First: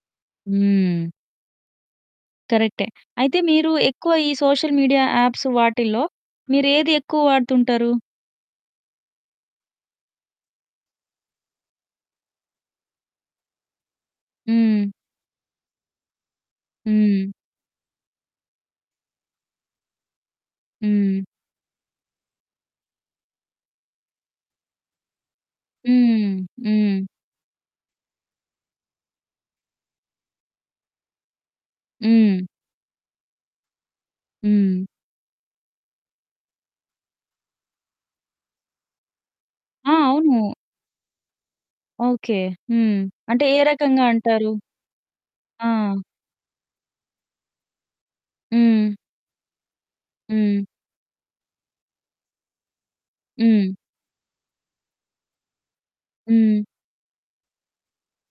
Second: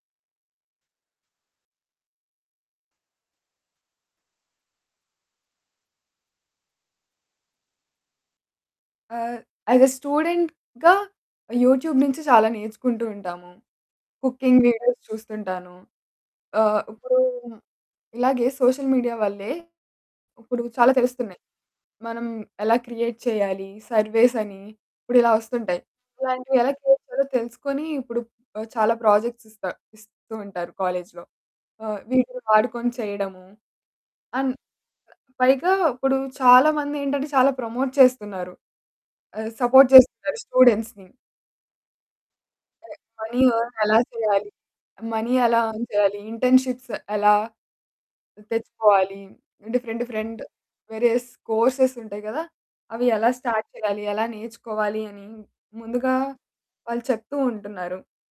హ్మ్. కరెక్టే. అయితే మీరు ఎక్కువ ఈ సోషల్ మీడియా యాప్స్ వాటిల్లో మీరు ఏది ఎక్కువ వాడుతుంటారు? ఆహ్, యాస్ ఎ స్టూడెంట్‌గా యూట్యూబ్ నుంచి చాలా నేర్చుకుంటూ ఉంటాము. కుకింగ్ హ్మ్. వీడియోస్ చూస్తుంటాను. ఆహ్, ఇప్పుడు హ్మ్. ఇలాగే సోషల్ మీడియా వల్లే ఇప్పుడు చాలా హ్మ్. తెలుస్తున్నాయి. మనం ఎలా క్రియేట్ చేయాలి సర్వేస్ అని ఇప్పుడిలా వస్తుంటాయి. హ్మ్. ఇలాంటివి ఎలా క్రియేట్ హ్మ్. చేయాలో తెలుసుకుని ఆహ్, ఇప్పుడు చాలా ప్రాజెక్ట్స్ ఇస్తా ఇస్తూ ఉంటారు కాలేజ్‌లో. ఆహ్, హ్మ్. వీటిని వాడుకుని చేయడము అండ్ హ్మ్. పైగా ఇప్పుడు చాలా మందేంటంటే చాలా ప్రమోట్ చేస్తున్నారు. ఆహ్, సపోర్ట్ ఆ! చేస్తున్నారు అవును. స్టూడెంట్స్‌ని. ఓకే. హ్మ్. మనీ అంటే ఏ ఎర్న్ ఎలా రకంగా చేయాలి? అంటారు? మనీ ఎలా ఎర్న్ ఆ! చేయాలి? ఇంటర్న్‌షిప్స్ ఎలా హ్మ్. తెచ్చుకోవాలి? డిఫరెంట్ డిఫరెంట్ హ్మ్. వేరియస్ కోర్సెస్ ఉంటాయి గదా! అవి ఎలా స్టార్ట్ హ్మ్. చేయాలి? ఎలా నేర్చుకోవాలి? అని ముందుగా హ్మ్. వాళ్లు చెప్తూ ఉంటున్నారు.